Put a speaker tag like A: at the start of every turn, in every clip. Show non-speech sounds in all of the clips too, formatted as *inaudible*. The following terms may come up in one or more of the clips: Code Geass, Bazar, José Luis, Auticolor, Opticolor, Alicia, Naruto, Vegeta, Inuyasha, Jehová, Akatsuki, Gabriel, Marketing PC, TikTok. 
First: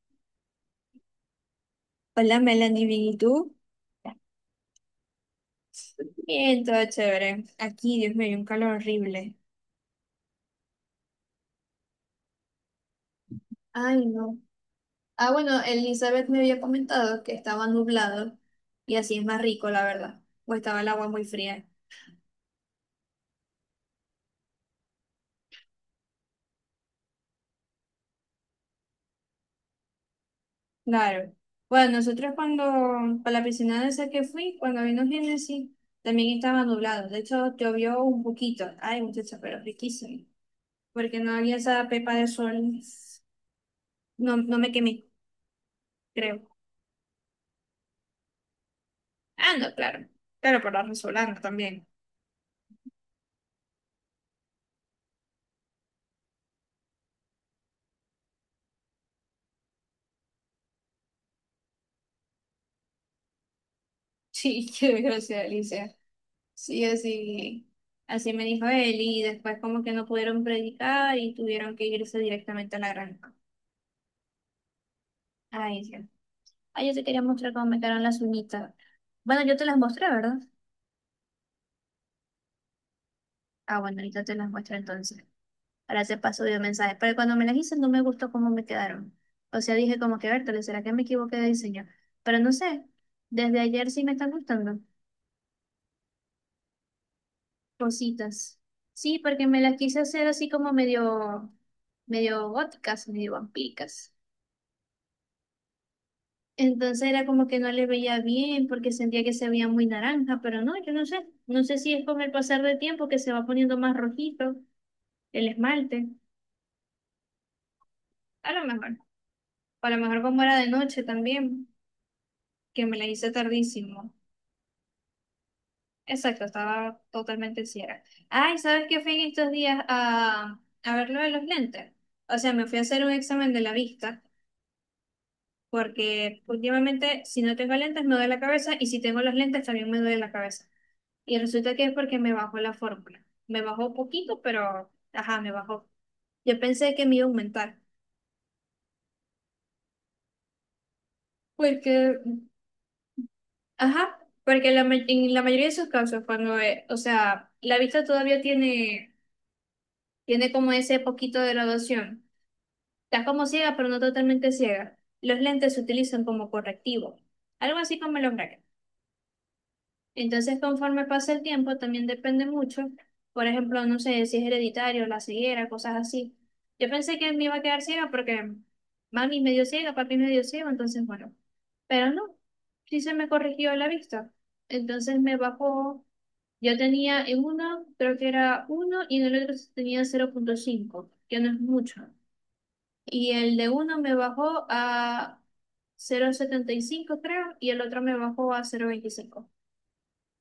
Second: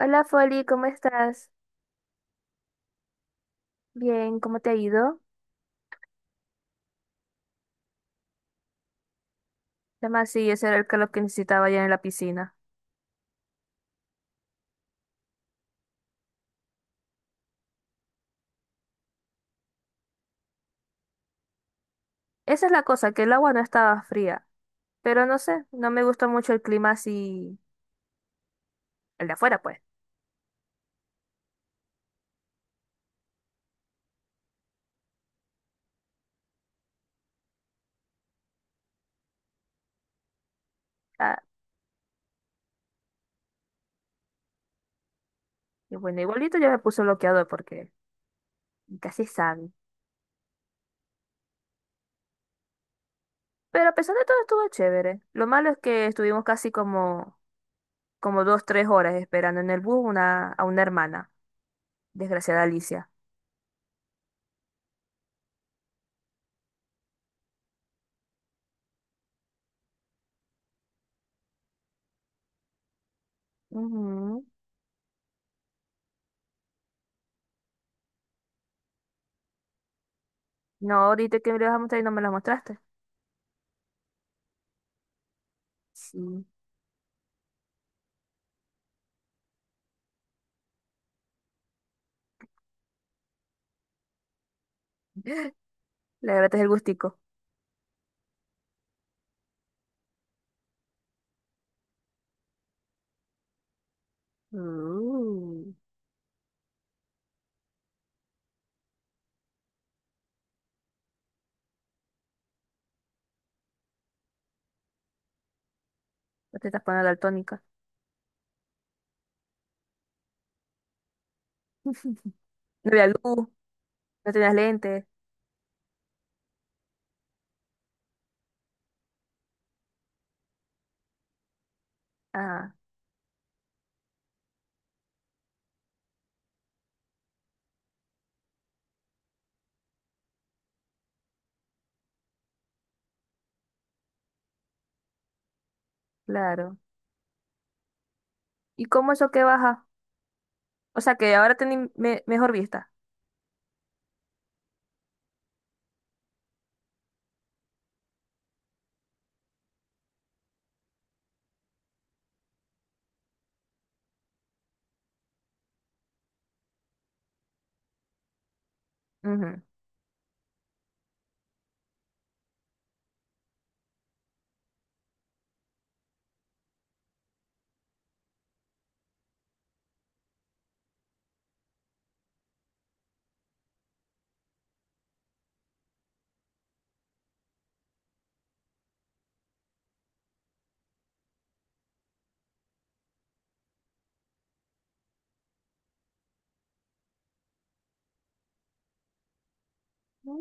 A: Hola Foli, ¿cómo estás?
B: Hola Melanie, bien, ¿y tú?
A: Bien, ¿cómo te ha ido?
B: Bien, todo chévere. Aquí, Dios mío, hay un calor horrible.
A: Además, sí, ese era el calor que necesitaba allá en la piscina.
B: Ay, no. Ah, bueno, Elizabeth me había comentado que estaba nublado y así es más rico, la verdad. O estaba el agua muy fría.
A: Esa es la cosa, que el agua no estaba fría, pero no sé, no me gusta mucho el clima así, el de afuera pues.
B: Claro. Bueno, nosotros para la piscina de esa que fui, cuando vino Génesis, también estaba nublado. De hecho, llovió un poquito. Ay, muchacha, pero riquísimo. Porque no
A: Ah,
B: había esa pepa de sol. No, no me quemé,
A: y bueno,
B: creo.
A: igualito yo me puse bloqueador porque casi
B: Ah,
A: sabe.
B: no, claro. Pero por la resolana también.
A: Pero a pesar de todo estuvo chévere. Lo malo es que estuvimos casi como dos, tres horas esperando en el bus a una hermana, desgraciada Alicia.
B: Sí, *laughs* qué desgracia, Alicia. Sí, así me dijo él, y después como que no pudieron predicar y tuvieron que irse directamente a la granja.
A: Ujú.
B: Ay, sí. Ay, yo te quería mostrar cómo me quedaron las uñitas. Bueno, yo te las mostré, ¿verdad?
A: No, ahorita que me lo vas a mostrar y no me la mostraste.
B: Ah, bueno, ahorita te las muestro entonces. Ahora te
A: Sí.
B: paso de mensaje. Pero cuando me las hice no me gustó cómo me quedaron. O sea, dije como que, Bertale, ¿será que me equivoqué de diseño? Pero no sé, desde ayer sí me están gustando.
A: *laughs* Le agradeces el gustico.
B: Rositas. Sí, porque me las quise hacer así como medio góticas, medio vampíricas.
A: Uh,
B: Entonces era como que no le veía bien porque sentía que se veía muy naranja, pero no, yo no sé. No sé si es con el pasar del tiempo que se va poniendo más rojito el esmalte.
A: no te estás poniendo daltónica.
B: A lo mejor. O a lo mejor como era de noche también,
A: *laughs*
B: que
A: No
B: me la
A: había
B: hice
A: luz,
B: tardísimo.
A: no tenías lentes.
B: Exacto, estaba totalmente ciega. Ay, ¿sabes qué fui en estos días a ver lo de los lentes? O sea, me
A: Ah,
B: fui a hacer un examen de la vista, porque últimamente si no tengo lentes me duele la cabeza y si tengo los lentes también me duele la cabeza. Y resulta que es porque me bajó la fórmula. Me bajó poquito, pero ajá, me bajó. Yo
A: claro.
B: pensé que me iba a aumentar.
A: ¿Y cómo eso que baja? O sea, que ahora tenés
B: Porque,
A: mejor vista.
B: ajá, porque en la mayoría de sus casos, cuando, o sea, la vista todavía tiene como ese poquito de graduación. Estás como ciega, pero no totalmente ciega. Los lentes se utilizan como correctivo. Algo así como los brackets.
A: Ujú.
B: Entonces, conforme pasa el tiempo, también depende mucho. Por ejemplo, no sé si es hereditario, la ceguera, cosas así. Yo pensé que me iba a quedar ciega porque mami es medio ciega, papi es medio ciego, entonces bueno. Pero no, sí se me corrigió la vista. Entonces me bajó. Yo tenía en uno, creo que era uno, y en el otro tenía 0,5, que no es mucho. Y el de uno me bajó a 0,75 creo, y el otro me bajó a 0,25.
A: Mm,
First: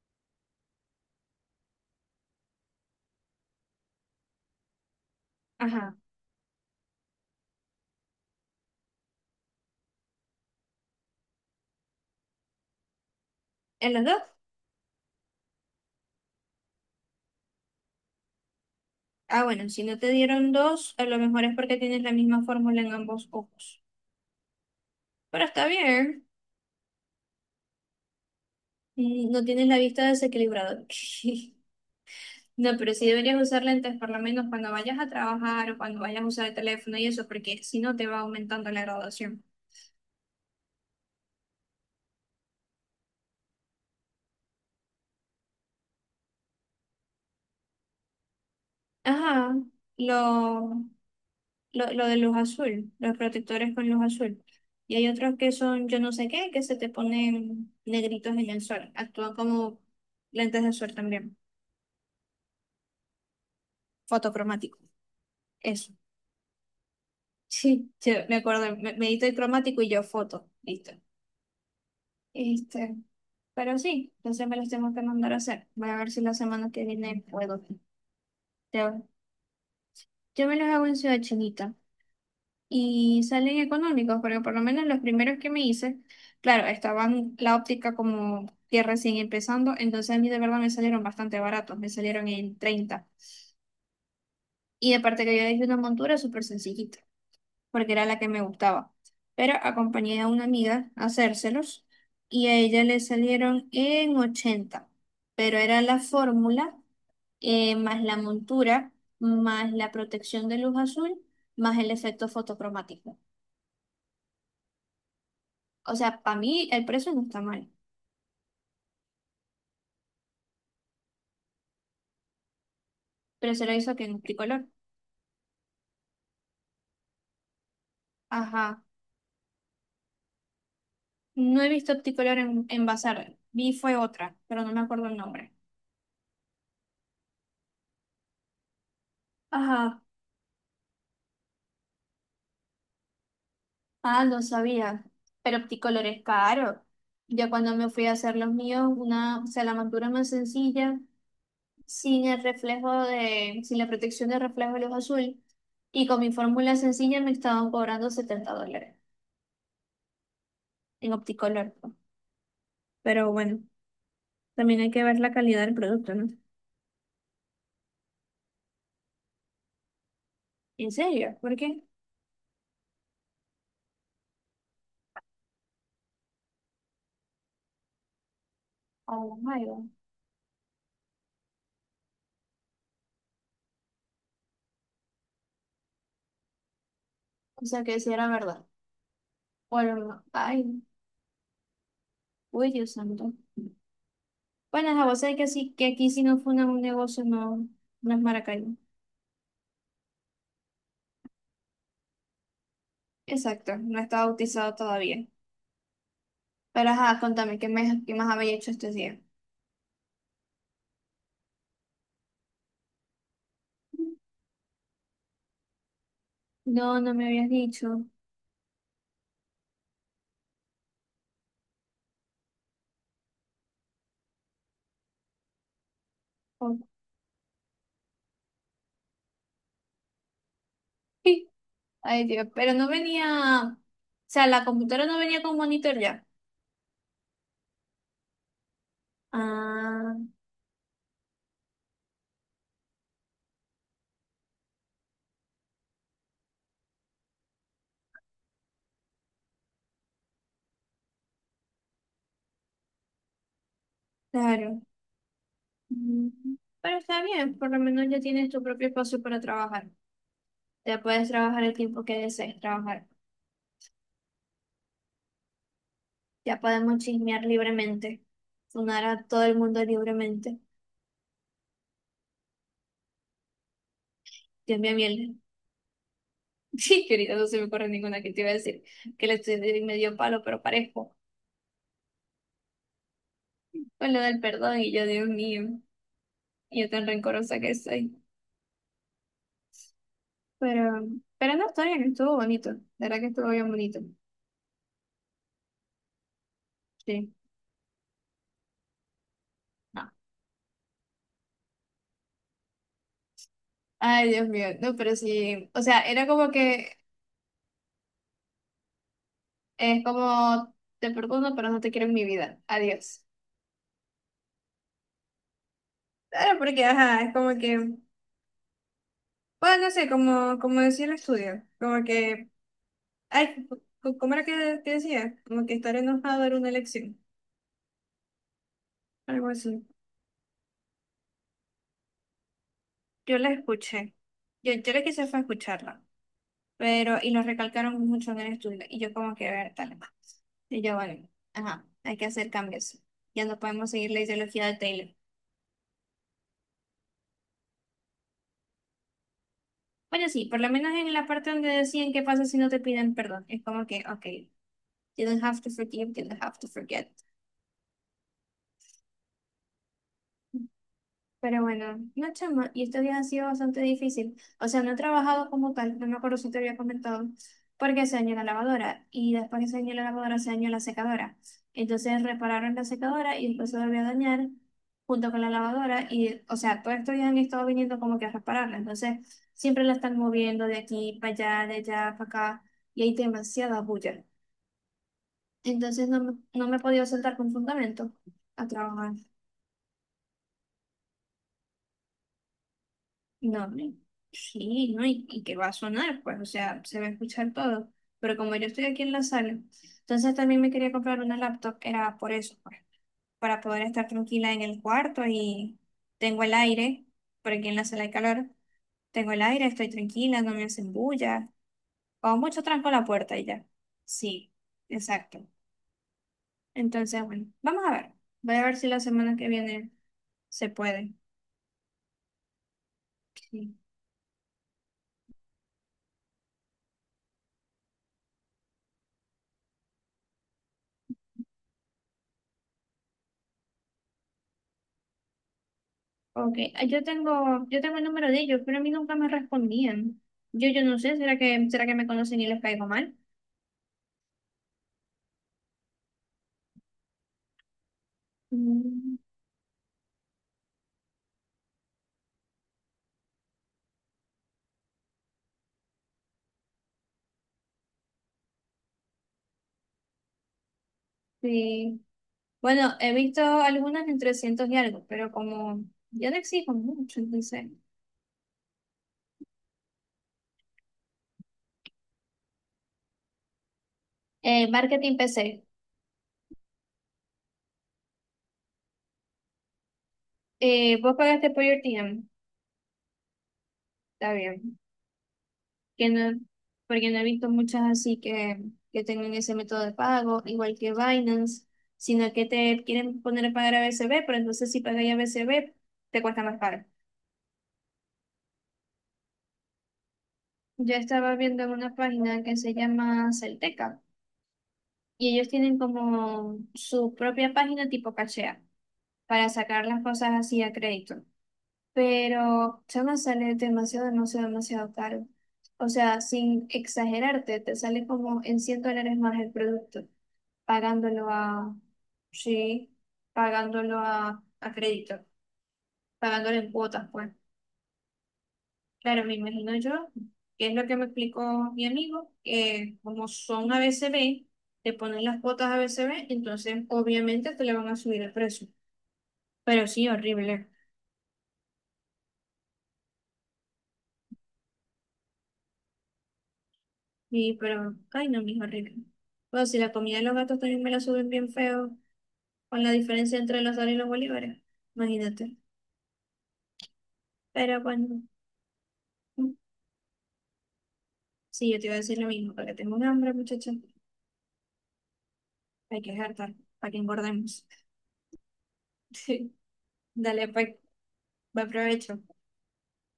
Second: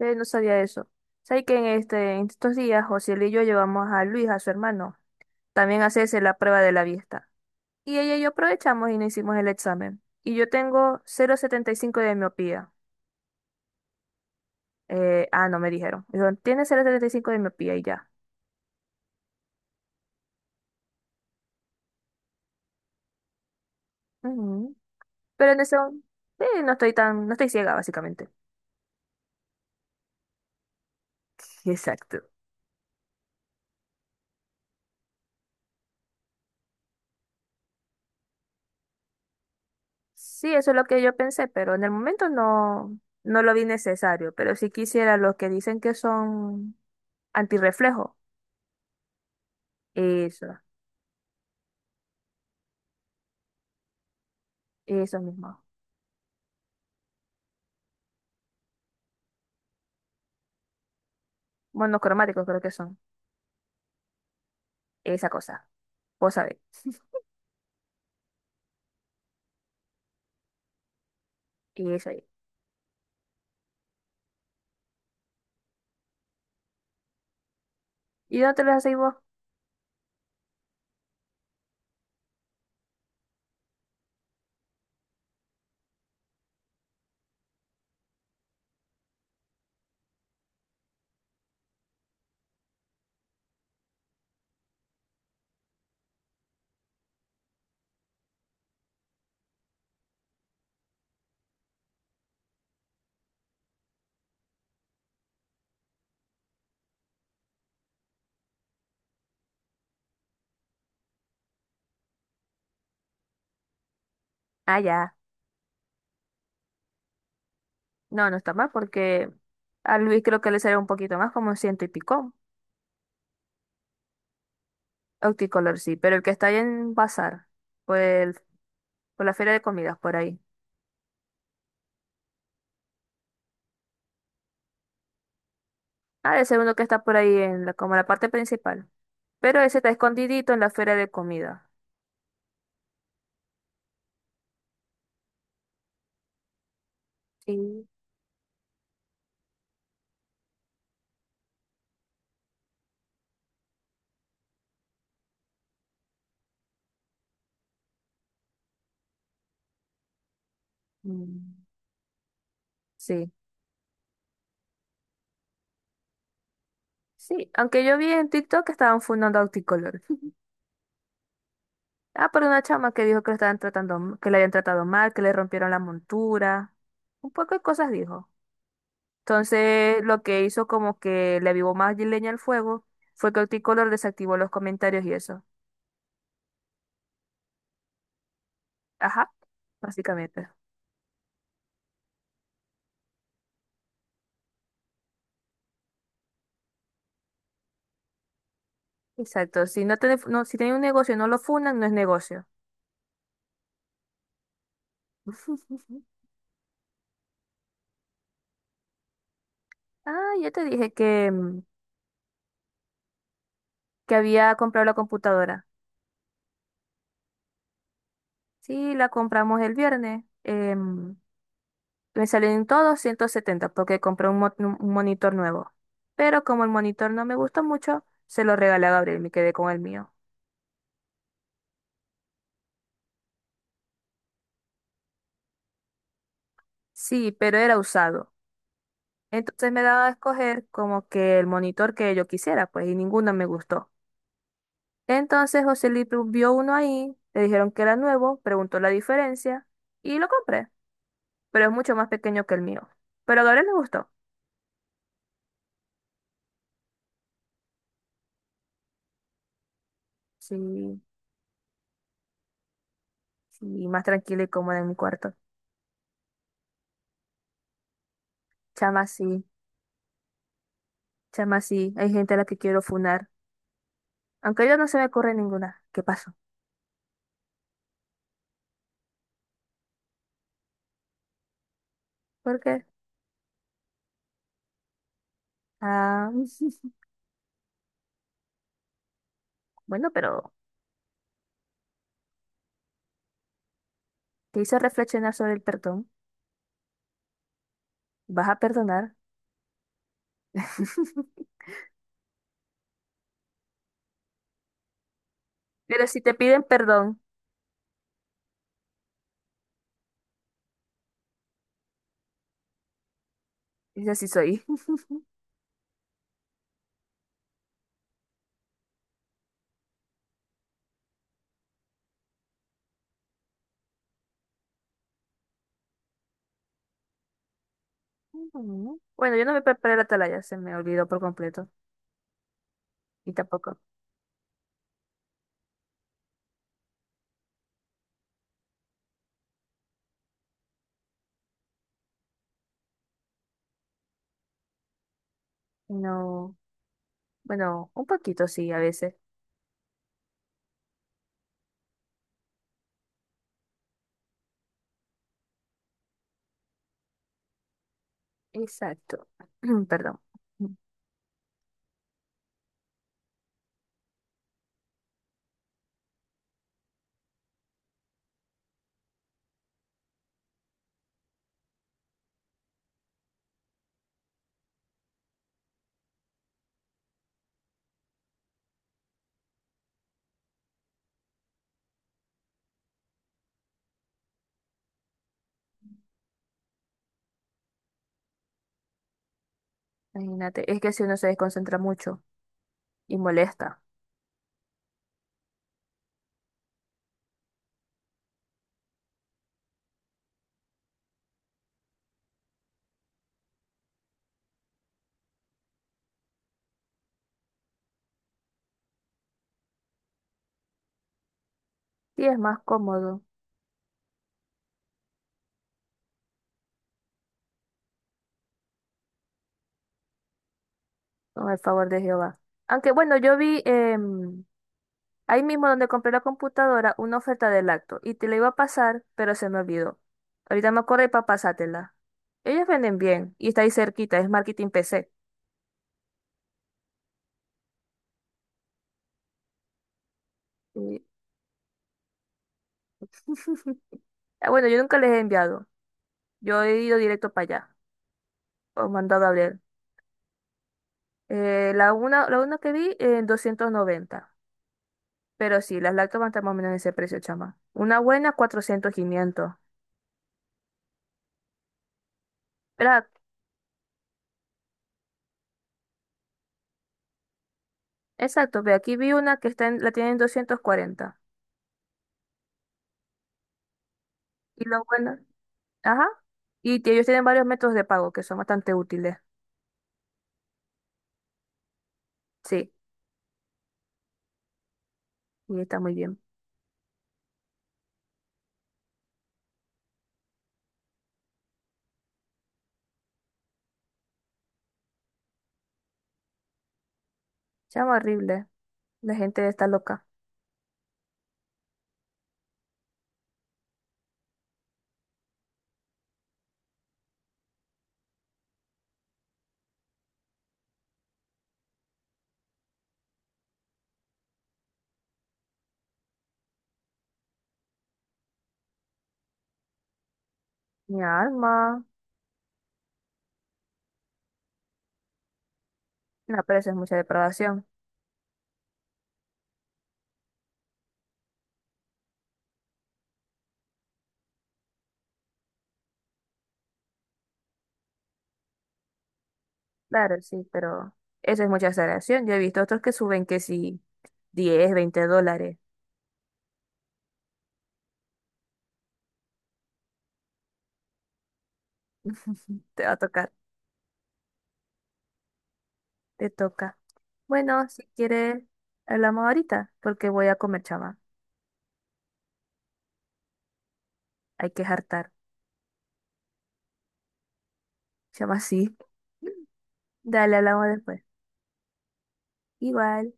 A: no sabía eso. ¿Sabes que en estos días José y yo llevamos a Luis, a su hermano, también a
B: Ajá.
A: hacerse la prueba de la vista? Y ella y yo aprovechamos y nos hicimos el examen. Y yo tengo 0,75 de miopía.
B: En los dos.
A: No, me dijeron. Dijeron, tiene 0,75 de miopía y ya.
B: Ah, bueno, si no te dieron dos, a lo mejor es porque tienes la misma fórmula en ambos ojos.
A: Ujú.
B: Pero
A: Pero en
B: está
A: eso,
B: bien,
A: sí, no estoy ciega, básicamente.
B: no tienes la vista desequilibrada. *laughs*
A: *laughs* Exacto.
B: No, pero sí deberías usar lentes por lo menos cuando vayas a trabajar o cuando vayas a usar el teléfono y eso, porque si no te va aumentando la graduación.
A: Sí, eso es lo que yo pensé, pero en el momento no, no lo vi necesario. Pero si quisiera los que dicen que son antirreflejo,
B: Ajá,
A: eso,
B: lo, lo de luz azul, los protectores con luz azul. Y hay
A: eso
B: otros que
A: mismo.
B: son yo no sé qué, que se te ponen negritos en el sol. Actúan como lentes de sol también,
A: Monocromáticos creo que son,
B: fotocromático.
A: esa cosa.
B: Eso.
A: Vos sabés.
B: Sí, yo me acuerdo, me edito el cromático y yo foto, listo.
A: Y eso ahí.
B: Este, pero sí, entonces me los tengo que mandar a hacer. Voy a ver si la semana que viene puedo.
A: ¿Y dónde te los hacéis
B: Te-
A: vos?
B: Yo me los hago en Ciudad Chinita y salen económicos, porque por lo menos los primeros que me hice, claro, estaban la óptica como que recién empezando, entonces a mí de verdad me salieron bastante baratos, me salieron en 30. Y aparte que yo hice una montura súper sencillita, porque era la que me gustaba. Pero acompañé a una amiga a hacérselos y a ella le salieron en 80, pero era la fórmula, más la montura, más la protección de luz azul, más el efecto fotocromático.
A: Ah, ya.
B: O sea, para mí el precio no está mal,
A: No, no está mal porque a Luis creo que le sale un poquito más, como un ciento y pico.
B: pero se lo hizo que en Opticolor.
A: Opticolor sí, pero el que está ahí en Bazar, por, el-
B: Ajá,
A: por la feria de comidas, por ahí.
B: no he visto Opticolor en, Bazar, vi fue otra, pero no me acuerdo el nombre.
A: Ah, el segundo que está por ahí en como la parte principal. Pero ese está
B: Ajá.
A: escondidito en la feria de comida.
B: Ah, no sabía. Pero Opticolor es caro. Yo cuando
A: Sí.
B: me fui a hacer los míos, una, o sea, la montura más sencilla, sin el reflejo de, sin la protección de reflejo de luz azul, y con mi fórmula sencilla me estaban cobrando $70 en
A: Mm.
B: Opticolor, pues.
A: Sí,
B: Pero bueno, también hay que ver la calidad del producto, ¿no?
A: sí. Aunque yo vi en TikTok que estaban fundando Auticolor. *laughs*
B: ¿En serio? ¿Por qué?
A: Ah, por una chama que dijo que lo estaban tratando, que le habían tratado mal, que le rompieron la montura. Un poco de cosas dijo.
B: Oh my God.
A: Entonces, lo que hizo como que le avivó más leña al fuego fue que Auticolor desactivó los comentarios y eso.
B: O sea, que si era verdad.
A: Ajá,
B: Bueno,
A: básicamente.
B: ay, uy, Dios santo. Bueno, a vos sabés que sí, que aquí si no fue un negocio, no, no es Maracay.
A: Exacto. Si no tenés, no, si tenés un negocio y no lo fundan, no es negocio.
B: Exacto, no estaba bautizado todavía.
A: *laughs*
B: Pero ajá, contame, ¿qué, qué más había hecho este día?
A: Ah, yo te dije que había comprado la computadora.
B: No, no me habías dicho.
A: Sí, la compramos el viernes. Me salieron todos 170 porque compré un monitor nuevo. Pero como el
B: Ok.
A: monitor no me gustó mucho, se lo regalé a Gabriel, me quedé con el mío.
B: Ay, Dios, pero no venía, o sea, la computadora no venía con monitor ya.
A: Sí, pero era usado. Entonces me daba a
B: Ah,
A: escoger como que el monitor que yo quisiera, pues, y ninguno me gustó. Entonces José Luis vio uno ahí, le dijeron que era nuevo, preguntó la diferencia y lo compré, pero es mucho más pequeño que el mío. Pero a Gabriel le gustó.
B: claro. Mm, Pero está bien, por lo menos ya tienes tu propio espacio para trabajar.
A: Sí,
B: Ya puedes trabajar el tiempo que desees trabajar.
A: sí, más tranquila y cómoda en mi cuarto.
B: Ya podemos chismear libremente, sonar
A: Chama
B: a todo
A: sí,
B: el mundo libremente.
A: chama sí, hay gente a la que quiero funar. Aunque yo
B: Dios
A: no
B: mío,
A: se me ocurre
B: miel.
A: ninguna. ¿Qué pasó?
B: Sí, que ahorita no se me ocurre ninguna que te iba a decir que le estoy de medio palo, pero parejo.
A: ¿Por qué?
B: Con lo del perdón y yo, Dios mío,
A: Ah,
B: y yo tan rencorosa que soy.
A: *laughs* bueno, pero
B: Pero, pero no, está bien, estuvo bonito. La verdad que estuvo bien bonito.
A: te hice reflexionar sobre el perdón.
B: Sí.
A: ¿Vas a perdonar?
B: No.
A: *laughs*
B: Ay, Dios mío, no, pero sí. O sea,
A: Pero si
B: era
A: te
B: como
A: piden
B: que
A: perdón,
B: es como te perdono, pero no te quiero en mi vida. Adiós.
A: es así soy.
B: Claro, porque ajá, es como que, bueno, no sé, como decía el estudio, como que, ay, ¿cómo era que decía? Como que estar enojado era una elección.
A: *laughs* Ujú. Bueno, yo
B: Algo
A: no me
B: así.
A: preparé la atalaya, se me olvidó por completo. Y
B: Yo la
A: tampoco.
B: escuché. Yo lo quise fue escucharla. Pero, y lo recalcaron mucho en el estudio. Y yo como que ver tal. Y yo, bueno, ajá, hay que hacer cambios. Ya no podemos seguir la ideología de Taylor.
A: No, bueno, un poquito sí, a veces.
B: Bueno, sí, por lo menos en la parte donde decían qué pasa si no te piden perdón. Es como que, ok, you don't have to forgive, you don't have to forget.
A: Exacto. *clears throat* Perdón.
B: Pero bueno, no chama, y estos días ha sido bastante difícil. O sea, no he trabajado como tal, no me acuerdo si te había comentado, porque se dañó la lavadora y después que se dañó la lavadora se dañó la secadora. Entonces repararon la secadora y después se volvió a dañar junto con la lavadora y, o sea, todos estos días han estado viniendo como que a repararla. Entonces siempre la están moviendo de aquí para allá, de allá para acá y hay demasiada bulla. Entonces no, no me he podido sentar con fundamento a trabajar.
A: Imagínate, es que si uno se desconcentra mucho y
B: No,
A: molesta,
B: no, sí, ¿no? Y que va a sonar, pues, o sea, se va a escuchar todo. Pero como yo estoy aquí en la sala, entonces también me quería comprar una laptop, era por eso, pues, para poder estar tranquila en el cuarto y tengo el aire, por aquí en la sala hay calor, tengo el aire, estoy tranquila, no me hacen bulla,
A: sí
B: o
A: es más
B: mucho tranco la
A: cómodo
B: puerta y ya. Sí, exacto. Entonces, bueno, vamos a ver, voy a ver si la semana que viene se puede.
A: con el favor de Jehová. Aunque bueno, yo vi
B: Sí.
A: ahí mismo donde compré la computadora una oferta de lacto y te la iba a pasar, pero se me olvidó. Ahorita me acordé para pasártela. Ellos venden bien y está ahí cerquita, es Marketing PC.
B: Ok, ah, yo tengo el número de ellos, pero a mí nunca me respondían. Yo no
A: Y-
B: sé, ¿será que me conocen y les caigo mal?
A: *laughs* Ah, bueno, yo nunca les he enviado, yo he ido directo para allá o
B: Mm,
A: mandado a ver. La una que vi en 290. Pero sí, las lácteas van a estar más o menos en ese precio, chama. Una buena, 400, 500.
B: sí.
A: Pero,
B: Bueno, he visto algunas en 300 y algo, pero como yo no exijo mucho, entonces.
A: exacto, ve, aquí vi una que la tienen en 240. Y lo
B: Marketing
A: bueno,
B: PC.
A: ajá. Y ellos tienen varios métodos de pago que son bastante útiles.
B: Vos pagaste por your team,
A: Sí,
B: está bien.
A: y está muy
B: Que
A: bien.
B: no, porque no he visto muchas así que, tengan ese método de pago, igual que Binance, sino que te quieren poner a pagar a BCB, pero entonces si pagas a BCB te cuesta más caro.
A: Chama, horrible. La gente está loca.
B: Yo estaba viendo en una página que se llama Celteca y ellos tienen como su propia página tipo cachea para sacar las cosas así a crédito. Pero se me sale demasiado, demasiado, demasiado caro. O sea, sin exagerarte, te sale como en $100 más el producto,
A: Mi
B: pagándolo
A: alma.
B: a, sí, pagándolo a crédito,
A: No,
B: pagándolo
A: pero eso
B: en
A: es mucha
B: cuotas, pues.
A: depravación.
B: Claro, me imagino yo, que es lo que me explicó mi amigo, que como son ABCB, te ponen las cuotas AB, CB, entonces obviamente te le van a subir el precio. Pero sí,
A: Claro, sí,
B: horrible.
A: pero eso es mucha exageración. Yo he visto otros que suben que sí, 10 20 dólares.
B: Y pero, ay no, mijo, horrible. Pues si la comida de los gatos también me la suben bien feo,
A: *laughs*
B: con
A: Te
B: la
A: va a tocar.
B: diferencia entre los dólares y los bolívares, imagínate.
A: Te toca. Bueno,
B: Pero
A: si
B: bueno,
A: quieres, hablamos
B: mm,
A: ahorita, porque voy a comer, chama.
B: sí, yo te iba a decir lo mismo, porque tengo un hambre, muchacha.
A: Hay que hartar.
B: Hay que jartar, para que engordemos.
A: Chama, *laughs* sí.
B: *laughs*
A: Dale,
B: Dale,
A: hablamos
B: pues,
A: después.
B: buen provecho.
A: Igual.